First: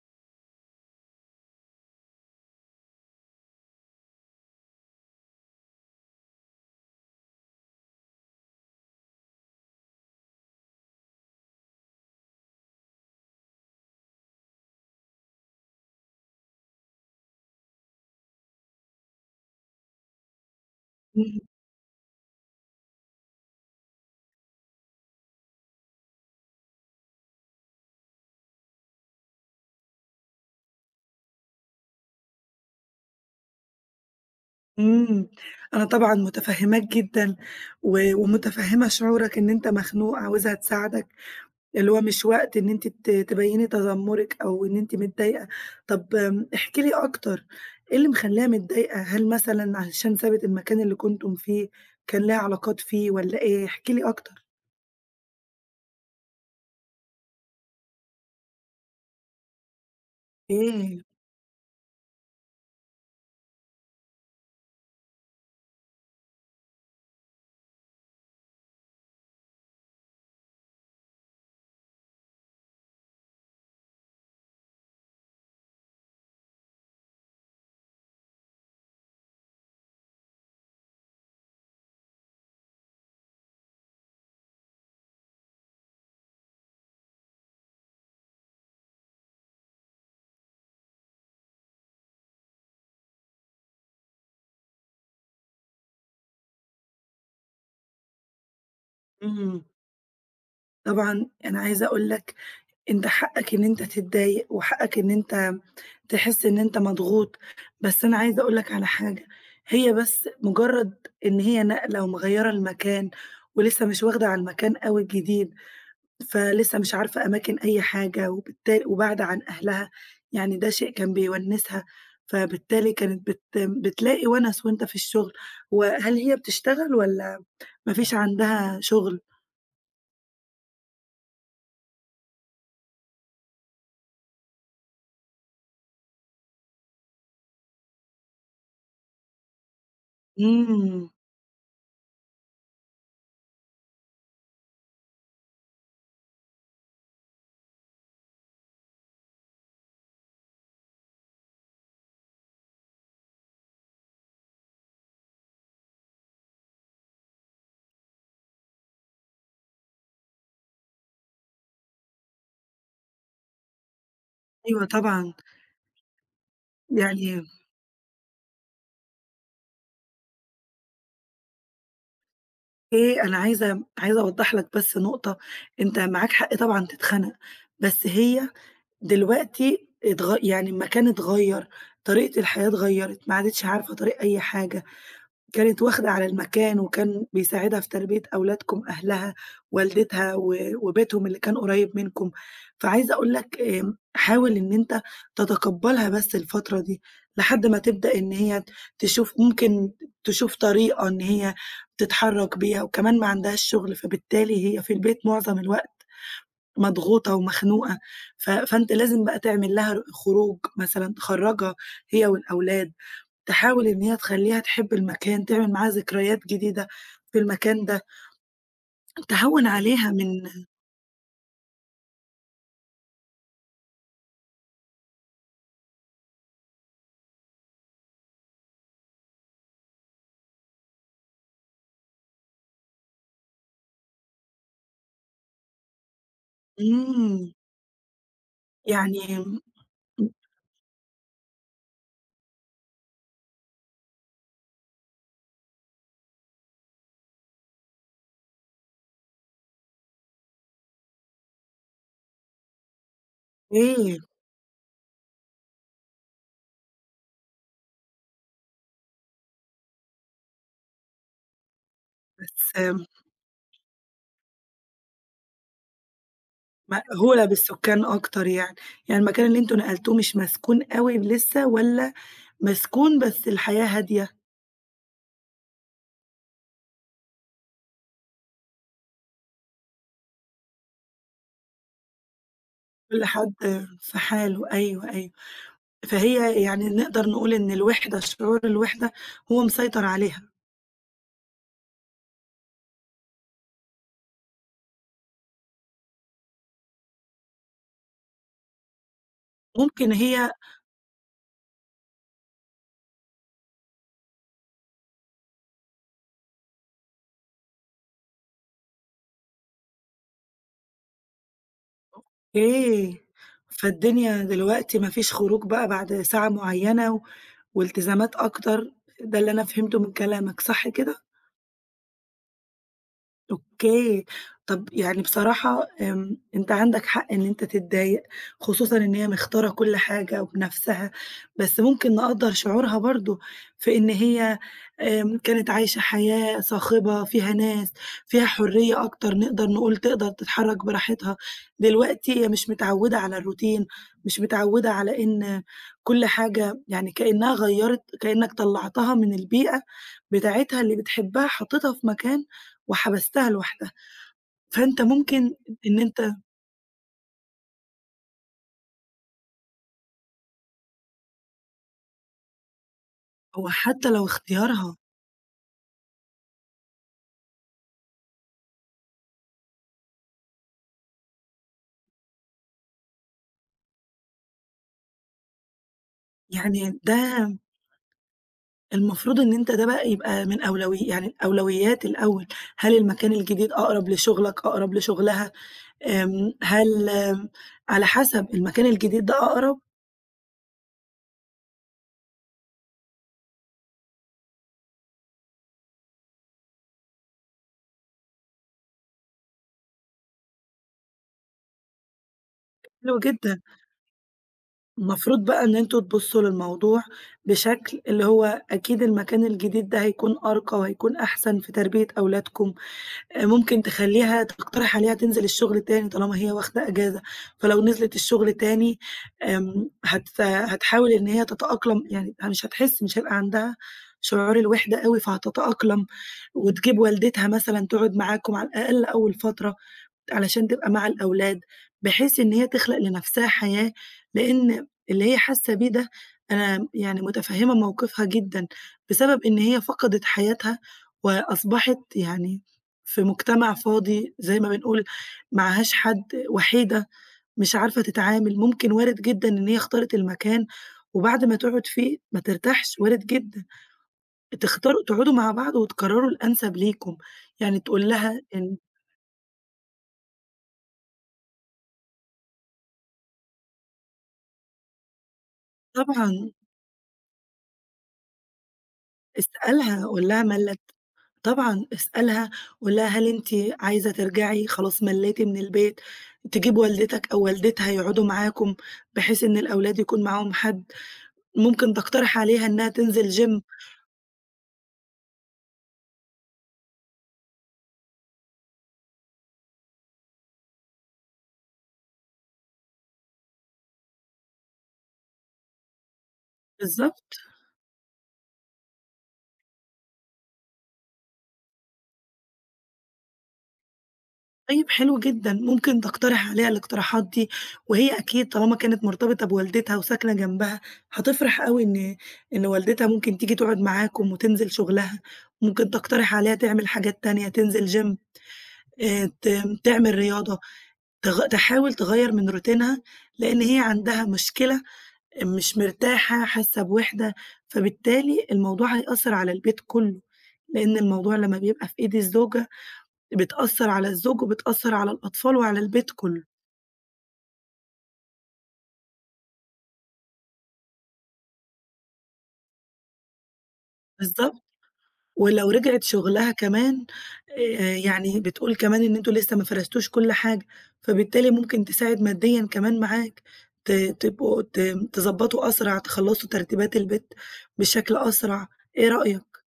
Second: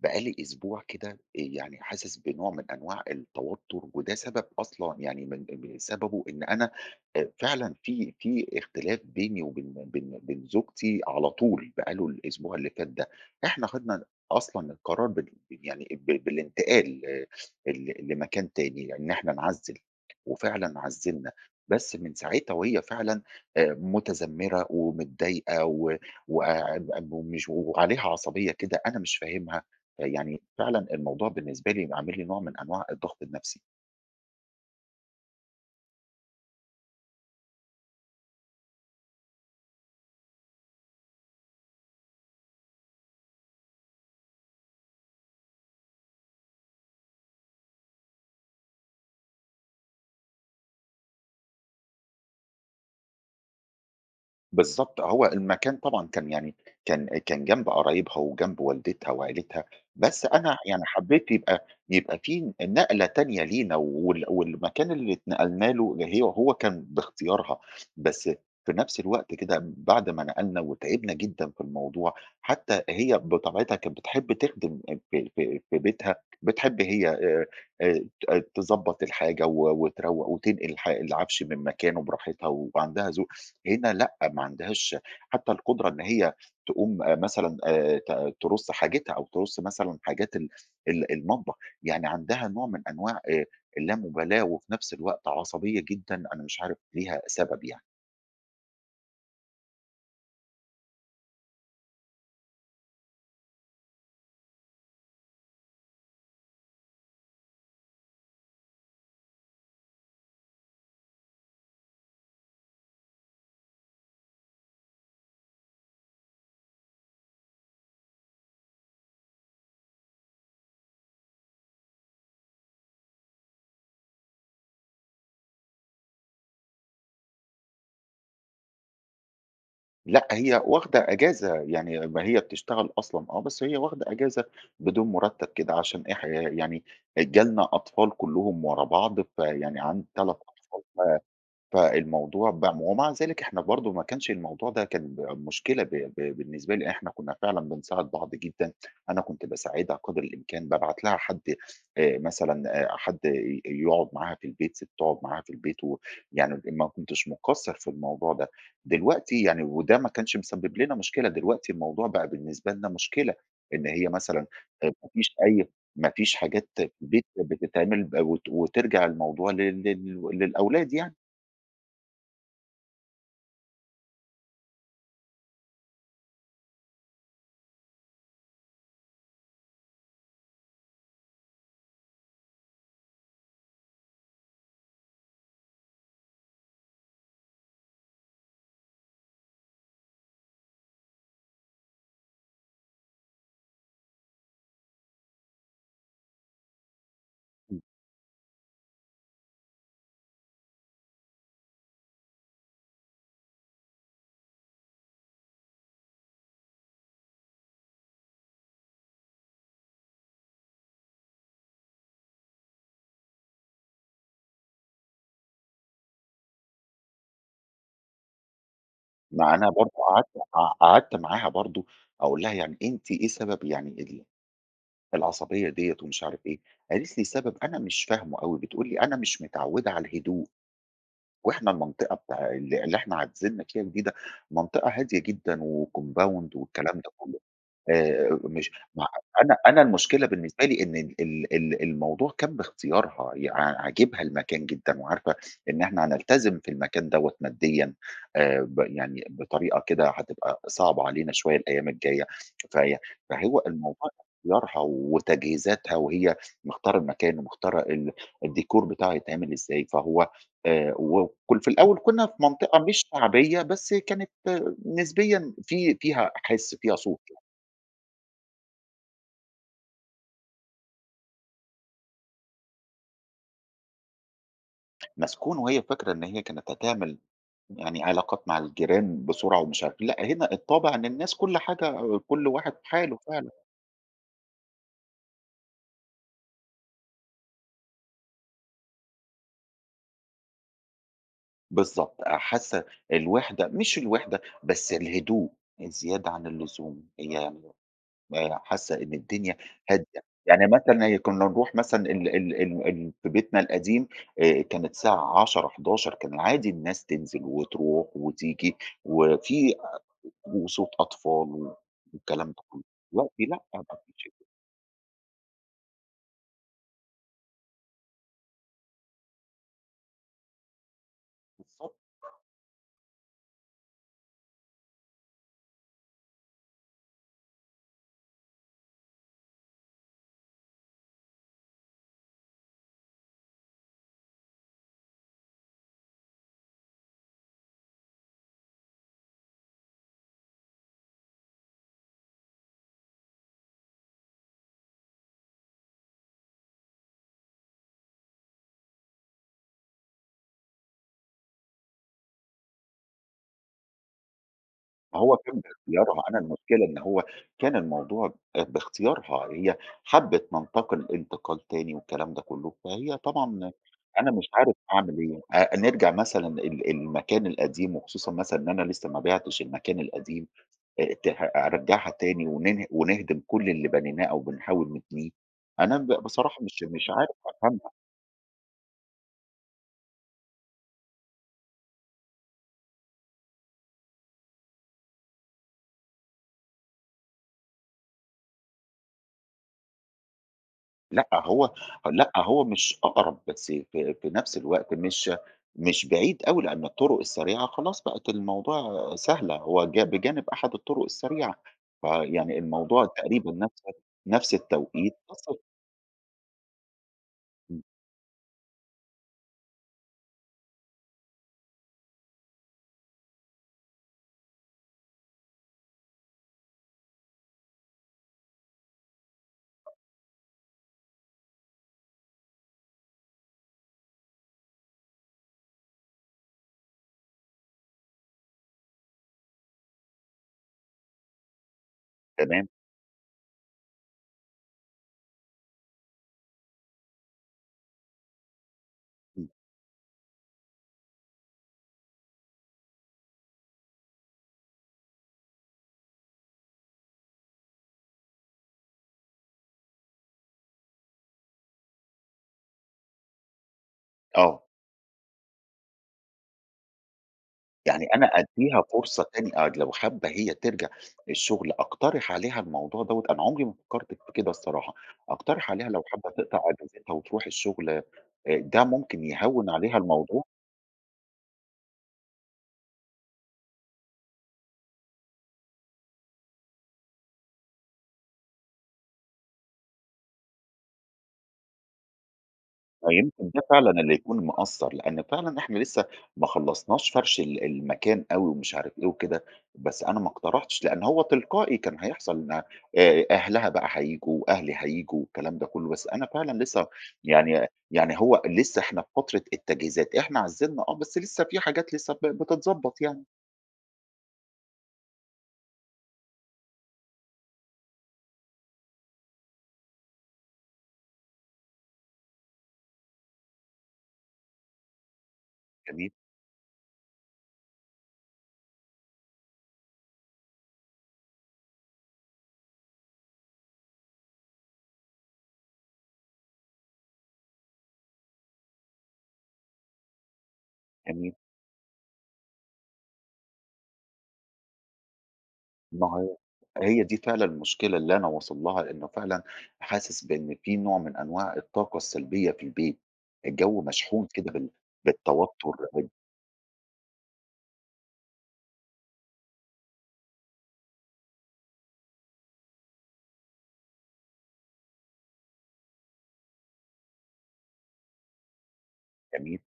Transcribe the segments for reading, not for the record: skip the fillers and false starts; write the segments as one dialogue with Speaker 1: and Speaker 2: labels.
Speaker 1: بقى لي أسبوع كده يعني حاسس بنوع من أنواع التوتر، وده سبب أصلًا يعني من سببه إن أنا فعلًا في اختلاف بيني وبين بين بين زوجتي على طول بقى له الأسبوع اللي فات ده. إحنا خدنا أصلًا القرار بال يعني ب بالانتقال آه، لمكان تاني، إن إحنا نعزِّل، وفعلًا عزِّلنا.
Speaker 2: إمم،
Speaker 1: بس من ساعتها وهي فعلًا متذمرة ومتضايقة، و وع- ومش وعليها عصبية كده أنا مش فاهمها. يعني فعلًا الموضوع بالنسبة لي عامل لي نوع من أنواع الضغط النفسي.
Speaker 2: إمم. أنا طبعًا متفهّماك جدًا و ومتفهّمة شعورك إن أنت مخنوق عاوزها تساعدك، اللي هو مش وقت إن أنتِ تبيّني تذمُّرِك أو إن أنتِ متضايقة. طب احكي لي أكتر، إيه اللي مخلّيها متضايقة؟ هل مثلًا علشان سابت المكان اللي كنتم فيه، كان ليها علاقات فيه والّا إيه؟ احكِ لي أكتر.
Speaker 1: بالضبط، هو المكان طبعًا كان يعني كان جنب قرايبها وجنب والدتها وعيلتها، بس أنا يعني
Speaker 2: إيه؟
Speaker 1: حبّيت يبقى في نقلة تانية لينا، وال والمكان اللي اتنقلنا له هي وهو كان باختيارها. بس في نفس الوقت كده بعد ما نقلنا وتعبنا جدًا في الموضوع، حتى هي بطبيعتها كانت بتحب تخدم في بيتها، بتحب هي آآ ت تضبّط الحاجة و وتروّق وتنقل العفش من مكانه براحتها، وعندها ذوق. هنا ما عندهاش حتى القدرة إن هي تقوم مثلًا ت ترُص حاجتها، أو ترُص مثلًا حاجات ال ال المطبخ. يعني عندها نوع من أنواع اللامبالاة، وفي نفس الوقت عصبية جدًا، أنا مش عارف ليها سبب يعني.
Speaker 2: إمم. طبعًا أنا عايزة أقول لك أنت حقّك إن أنت تتضايق وحقّك إن أنت تحس إن أنت مضغوط، بس أنا عايزة أقول لك على حاجة، هي بس مجرد إن هي ناقلة ومغيّرة المكان، ولسه مش واخدة على المكان أوي الجديد، فلسه مش عارفة أماكن أي حاجة، وبالتالي وبعيدة عن أهلها، يعني ده شيء كان بيونسها، فبالتالي كانت بتلاقي ونس وأنت في الشغل. وهل هي بتشتغل والّا ما فيش عندها شغل؟
Speaker 1: لأ، هي واخدة إجازة، يعني ما هي بتشتغل أصلًا، بس هي واخدة إجازة بدون مرتب كده عشان إح يعني جالنا أطفال كلّهم ورا بعض، فيعني عندي 3 أطفال.
Speaker 2: إمم،
Speaker 1: فالموضوع ب ومع ذلك إحنا برضه ما كانش الموضوع ده كان مشكلة ب ب بالنسبة لي، إحنا كنا فعلًا بنساعد بعض جدًا، أنا كنت باساعدها قدر الإمكان، بابعت لها حد، مثلًا حد ي يقعد معاها في البيت، تقعد معاها في البيت، و يعني ما كنتش مقصّر في الموضوع ده. دلوقتي يعني، وده ما كانش مسبب لنا مشكلة، دلوقتي الموضوع بقى بالنسبة لنا مشكلة، إن هي مثلًا
Speaker 2: أيوه
Speaker 1: آآ ما فيش
Speaker 2: طبعًا،
Speaker 1: أي ما فيش حاجات في البيت
Speaker 2: يعني
Speaker 1: بتتعمل، ب وت وترجع الموضوع لل لل للأولاد يعني.
Speaker 2: إيه، أنا عايزة أوضّح لك بس نقطة، أنت معاك حق طبعًا تتخنق، بس هي دلوقتي يعني المكان اتغيّر، طريقة الحياة اتغيّرت، ما عادتش عارفة طريق أي حاجة، كانت واخدة على المكان وكان بيساعدها في تربية أولادكم أهلها، والدتها و وبيتهم اللي كان قريب منكم، فعايزة أقول لك حاول إن أنت تتقبّلها بس الفترة دي، لحد ما تبدأ إن هي تشوف ممكن تشوف طريقة إن هي تتحرّك بيها، وكمان ما عندهاش شغل، فبالتالي هي في البيت معظم الوقت مضغوطة ومخنوقة، فأنت لازم بقى تعمل لها خروج مثلًا، تخرّجها هي والأولاد. تحاول إن هي تخلّيها تحب المكان، تعمل معاها ذكريات جديدة في المكان ده،
Speaker 1: ما
Speaker 2: تهوّن
Speaker 1: أنا برضه
Speaker 2: عليها
Speaker 1: قعدت،
Speaker 2: من
Speaker 1: قعدت معاها برضه أقول لها: "يعني أنتِ إيه سبب يعني العصبية ديّة،" ومش عارف إيه. قالت لي: "سبب أنا مش فاهمه أوي." بتقول لي: "أنا مش متعودة على الهدوء، وإحنا المنطقة بتاع ال اللي إحنا عزلنا فيها جديدة، منطقة هادية جدًا وcompound والكلام ده كله."
Speaker 2: إمم،
Speaker 1: مش ما
Speaker 2: يعني
Speaker 1: أنا أنا المشكلة بالنسبة لي إن ال ال ال الموضوع كان باختيارها، ي ع عاجبها المكان جدًا، وعارفة إن إحنا هنلتزم في المكان دوّة ماديًا ب يعني بطريقة كده هتبقى صعبة علينا شوية الأيام الجاية، فهي فهو الموضوع
Speaker 2: إيه
Speaker 1: اختيارها وتجهيزاتها، وهي مختارة المكان، ومختارة الديكور بتاعه هيتعمل إزاي. فهو وكل في الأول كنا في منطقة مش
Speaker 2: بس
Speaker 1: شعبية، بس كانت نسبيًا فيها حِس، فيها صوت.
Speaker 2: مأهولة بالسكان أكتر يعني، يعني المكان اللي أنتم نقلتوه مش مسكون أوي لسه والّا مسكون بس الحياة هادية،
Speaker 1: مسكون، وهي فاكرة إن هي كانت هتعمل يعني علاقات مع الجيران بسرعة ومش عارف إيه، لأ هنا الطابع إن الناس كل حاجة، كل واحد في حاله
Speaker 2: كل
Speaker 1: فعلًا.
Speaker 2: حد في حاله، أيوه، أيوه، فهي يعني نقدر نقول إن شعور الوِحدة هو مسيطر عليها،
Speaker 1: بالضبط، حاسة الوحدة، مش الوحدة، بس الهدوء الزيادة عن اللزوم، هي يعني حاسة إن الدنيا
Speaker 2: ممكن
Speaker 1: هادية.
Speaker 2: هي
Speaker 1: يعني مثلًا هي كنا نروح مثلًا ال ال ال ال في بيتنا القديم كانت الساعة 22:00، 23:00 كان عادي الناس تنزل وتروح وتيجي، وفي وصوت أطفال والكلام ده كله.
Speaker 2: أوكي.
Speaker 1: دلوقتي لأ، ما فيش.
Speaker 2: فالدنيا دلوقتي ما فيش خروج بقى بعد ساعة معيّنة و والتزامات أكتر، ده اللي أنا فهمته من كلامك، صح كده؟
Speaker 1: بالضبط،
Speaker 2: أوكي. طَب يعني بصراحة أنت عندك حق إن أنت تتضايق، خصوصًا إن هي مختارة كل حاجة وبنفسها، بس ممكن نقدّر شعورها برضه في إن هي كانت عايشة حياة صاخبة فيها ناس، فيها حرية أكتر، نقدر نقول تقدر تتحرّك براحتها. دلوقتي هي مش متعوّدة على الروتين، مش متعوّدة على إن كل حاجة يعني كإنّها غيّرت كإنّك طلّعتها من البيئة بتاعتها اللي بتحبها، حطّيتها في مكان وحبستها لوحدها، فأنت
Speaker 1: هو
Speaker 2: ممكن
Speaker 1: كان
Speaker 2: إن
Speaker 1: باختيارها،
Speaker 2: أنت
Speaker 1: أنا المشكلة إن هو كان الموضوع باختيارها، هي حَبِّت ننتقل انتقال تاني والكلام ده كله. فهي
Speaker 2: هو
Speaker 1: طبعًا
Speaker 2: حتى لو
Speaker 1: أنا مش عارف
Speaker 2: اختيارها
Speaker 1: أعمل إيه، نرجع مثلًا المكان القديم، وخصوصًا مثلًا إن أنا لسه ما بِعتش المكان القديم، ته أرجّعها تاني ونه ونهدم كل اللي بنيناه أو بنحاول نبنيه، أنا بصراحة مش
Speaker 2: يعني
Speaker 1: مش
Speaker 2: ده
Speaker 1: عارف أفهمها.
Speaker 2: المفروض إن أنت ده بقى يبقى من يعني الأولويات الأول، هل المكان الجديد أقرب لشغلك، أقرب لشغلها، هل آمم، على حسب المكان الجديد ده أقرب
Speaker 1: لأ، هو مش أقرب، بس في نفس الوقت مش بعيد أوي، لأن الطرق السريعة خلاص بقت الموضوع سهلة، هو بجانب أحد الطرق السريعة، فيعني الموضوع
Speaker 2: حلو
Speaker 1: تقريبًا
Speaker 2: جدًا،
Speaker 1: نفس التوقيت،
Speaker 2: المفروض بقى إن أنتم تبصوا للموضوع
Speaker 1: إمم،
Speaker 2: بشكل اللي هو أكيد المكان الجديد ده هيكون أرقى وهيكون أحسن في تربية أولادكم. ممكن تخلّيها تقترح عليها تنزل الشغل تاني طالما هي واخدة إجازة، فلو نزلت الشغل تاني هتحاول إن هي تتأقلم، يعني مش هتحس مش هيبقى عندها شعور الوحدة أوي، فهتتأقلم وتجيب والدتها مثلًا تقعد معاكم على الأقل أول فترة. علشان تبقى مع الأولاد، بحيث إن هي
Speaker 1: تمام،
Speaker 2: تخلق لنفسها حياة، لإن اللي هي حاسة بيه ده أنا يعني متفهمة موقفها جدًا، بسبب
Speaker 1: إمم،
Speaker 2: إن هي فقدت حياتها وأصبحت يعني في مجتمع فاضي زي ما بنقول معهاش حد، وحيدة مش عارفة تتعامل، ممكن وارد جدًا إن هي اختارت المكان وبعد ما تقعد فيه ما ترتاحش، وارد جدًا،
Speaker 1: آه.
Speaker 2: تختاروا تقعدوا مع بعض وتقرروا الأنسب ليكم، يعني
Speaker 1: يعني
Speaker 2: تقول
Speaker 1: أنا
Speaker 2: لها إن
Speaker 1: أدّيها فرصة تاني، لو حابة هي ترجع الشغل أقترح عليها الموضوع دوّة، أنا عمري ما فكّرت في كده الصراحة، أقترح عليها لو حابة
Speaker 2: طبعًا.
Speaker 1: تقطع أجازتها وتروح الشغل، ده ممكن يهوّن عليها
Speaker 2: اسألها، قُل لها
Speaker 1: الموضوع.
Speaker 2: ملّت طبعًا اسألها، قُل لها هل أنتِ عايزة ترجعي خلاص ملّيتِ من البيت، تجيب والدتك أو والدتها يقعدوا معاكم، بحيث إن الأولاد يكون معاهم حد، ممكن تقترح عليها إنها تنزل
Speaker 1: فيمكن ده
Speaker 2: gym
Speaker 1: فعلًا اللي يكون مأثّر، لإن فعلًا إحنا لسه ما خلّصناش فرش المكان أوي، ومش عارف إيه وكده، بس أنا ما اقترحتش لإن هو تلقائي كان هيحصل إن أهلها بقى هييجوا وأهلي هييجوا والكلام ده كُلّه، بس أنا فعلًا لسه
Speaker 2: بالضبط،
Speaker 1: يعني هو لسه إحنا في فترة التجهيزات، إحنا عزّلنا، بس لسه في حاجات لسه بتتضبّط يعني.
Speaker 2: طيب حلو جدًا، ممكن تقترح عليها الاقتراحات دي، وهي أكيد طالما كانت مرتبطة بوالدتها وساكنة جنبها، هتفرح أوي إن والدتها ممكن تيجي تقعد معاكم وتنزل شغلها، ممكن
Speaker 1: جميل،
Speaker 2: تقترح عليها تعمل حاجات تانية، تنزل gym. ت تعمل رياضة، تحاول تغيّر من روتينها، لإن هي عندها مشكلة، مش مرتاحة، حاسة بوِحدة، فبالتالي الموضوع هيأثّر على البيت كُلّه، لإن
Speaker 1: جميل.
Speaker 2: الموضوع لمّا بيبقى في إيد الزوجة، بتأثّر على الزوج وبتأثّر على الأطفال وعلى
Speaker 1: ما
Speaker 2: البيت
Speaker 1: هي
Speaker 2: كُلّه،
Speaker 1: هي دي فعلًا المشكلة اللي أنا واصل لها، إنه فعلًا حاسس بإن في نوع من أنواع الطاقة السلبية في البيت، الجو مشحون كده
Speaker 2: بالضبط. ولو
Speaker 1: بالتوتر،
Speaker 2: رجعِت شغلها كمان يعني بتقول كمان إن أنتم لسه ما فرزتوش كل حاجة، فبالتالي ممكن تساعد ماديًا كمان معاك، تبقوا تضبّطوا أسرع، تخلّصوا ترتيبات البيت بشكل أسرع، إيه
Speaker 1: جميل.
Speaker 2: رأيك؟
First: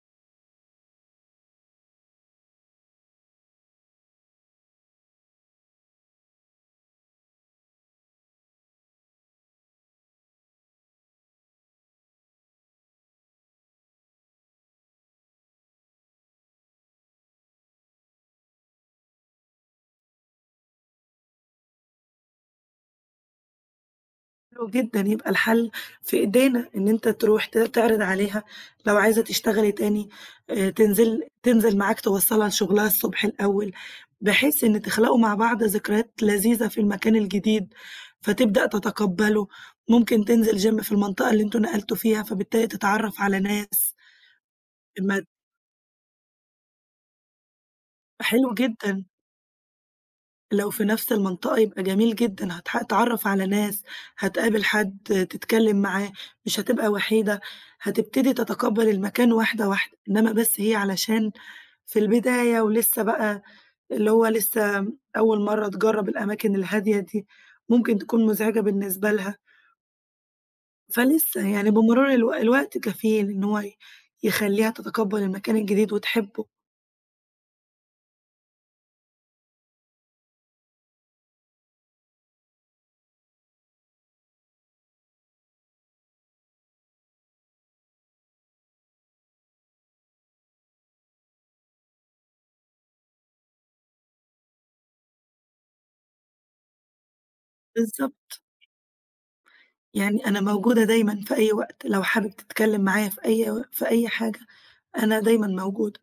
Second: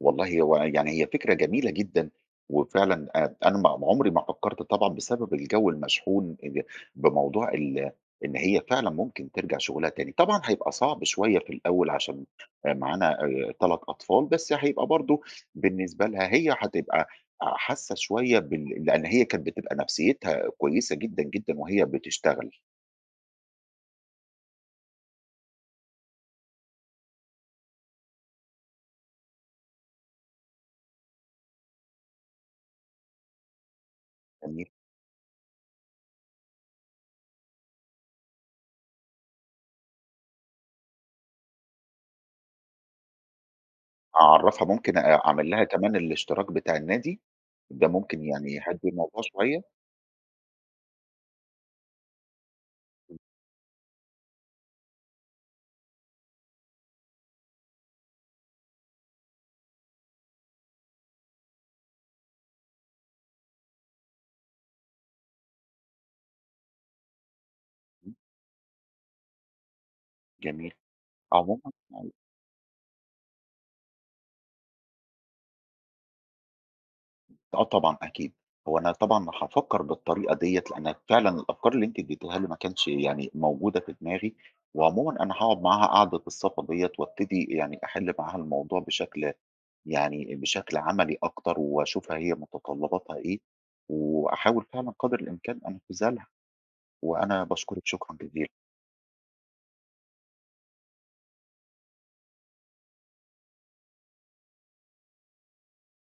Speaker 1: والله هو يعني هي فكرة جميلة جدًا، وفعلًا أنا ما عمري ما فكّرت طبعًا بسبب الجو المشحون، ال بموضوع ال إن هي فعلًا ممكن ترجع شغلها تاني، طبعًا هيبقى صعب شوية في الأول عشان معانا 3 أطفال، بس هيبقى برضه بالنسبة لها هي هتبقى حاسة شوية، لإن هي كانت بتبقى نفسيتها كويسة جدًا، جدًا وهي بتشتغل،
Speaker 2: حلو جدًا، يبقى الحل في إيدينا، إن أنت تروح تعرض عليها لو عايزة تشتغلي تاني تنزل معاك توصّلها لشغلها الصبح الأول، بحيث
Speaker 1: فاهمني.
Speaker 2: إن تخلقوا مع بعض ذكريات لذيذة في المكان الجديد، فتبدأ تتقبّله، ممكن تنزل gym في المنطقة اللي أنتم نقلتوا فيها، فبالتالي تتعرّف على ناس
Speaker 1: أعرّفها ممكن
Speaker 2: ما
Speaker 1: أعمل لها كمان الاشتراك بتاع النادي، ده ممكن
Speaker 2: حلو
Speaker 1: يعني يهدّي
Speaker 2: جدًا.
Speaker 1: الموضوع شوية.
Speaker 2: لو في نفس المنطقة يبقى جميل جدًا، هتتعرّف على ناس، هتقابل حد تتكلّم معاه، مش هتبقى وحيدة، هتبتدي تتقبّل المكان واحدة، واحدة، إنّما بس هي علشان في البداية ولسّه بقى اللي هو لسّه أول مرّة تجرّب الأماكن الهادية دي، ممكن
Speaker 1: إمم،
Speaker 2: تكون مزعجة بالنسبة لها،
Speaker 1: جميل.
Speaker 2: فلسّه يعني
Speaker 1: عمومًا،
Speaker 2: بمرور الوقت كفيل إن هو يخلّيها تتقبّل المكان الجديد وتحبّه.
Speaker 1: طبعًا أكيد، هو أنا طبعًا هافكّر بالطريقة ديّة، لإن فعلًا الأفكار اللي أنتِ ادّيتيها لي ما كانتش يعني موجودة في دماغي، وعمومًا أنا هاقعد معاها قعدة الصفا ديّة، وابتدي يعني أحِل معاها الموضوع بشكل عملي أكتر، واشوفها هي متطلّباتها إيه، وأحاول فعلًا قدر الإمكان أنفذها لها، وأنا باشكرِك شكرًا
Speaker 2: بالضبط،
Speaker 1: جزيلًا.
Speaker 2: يعني أنا موجودة دايمًا في أي وقت، لو حابب تتكلّم معايا في أي حاجة. أنا دايمًا موجود.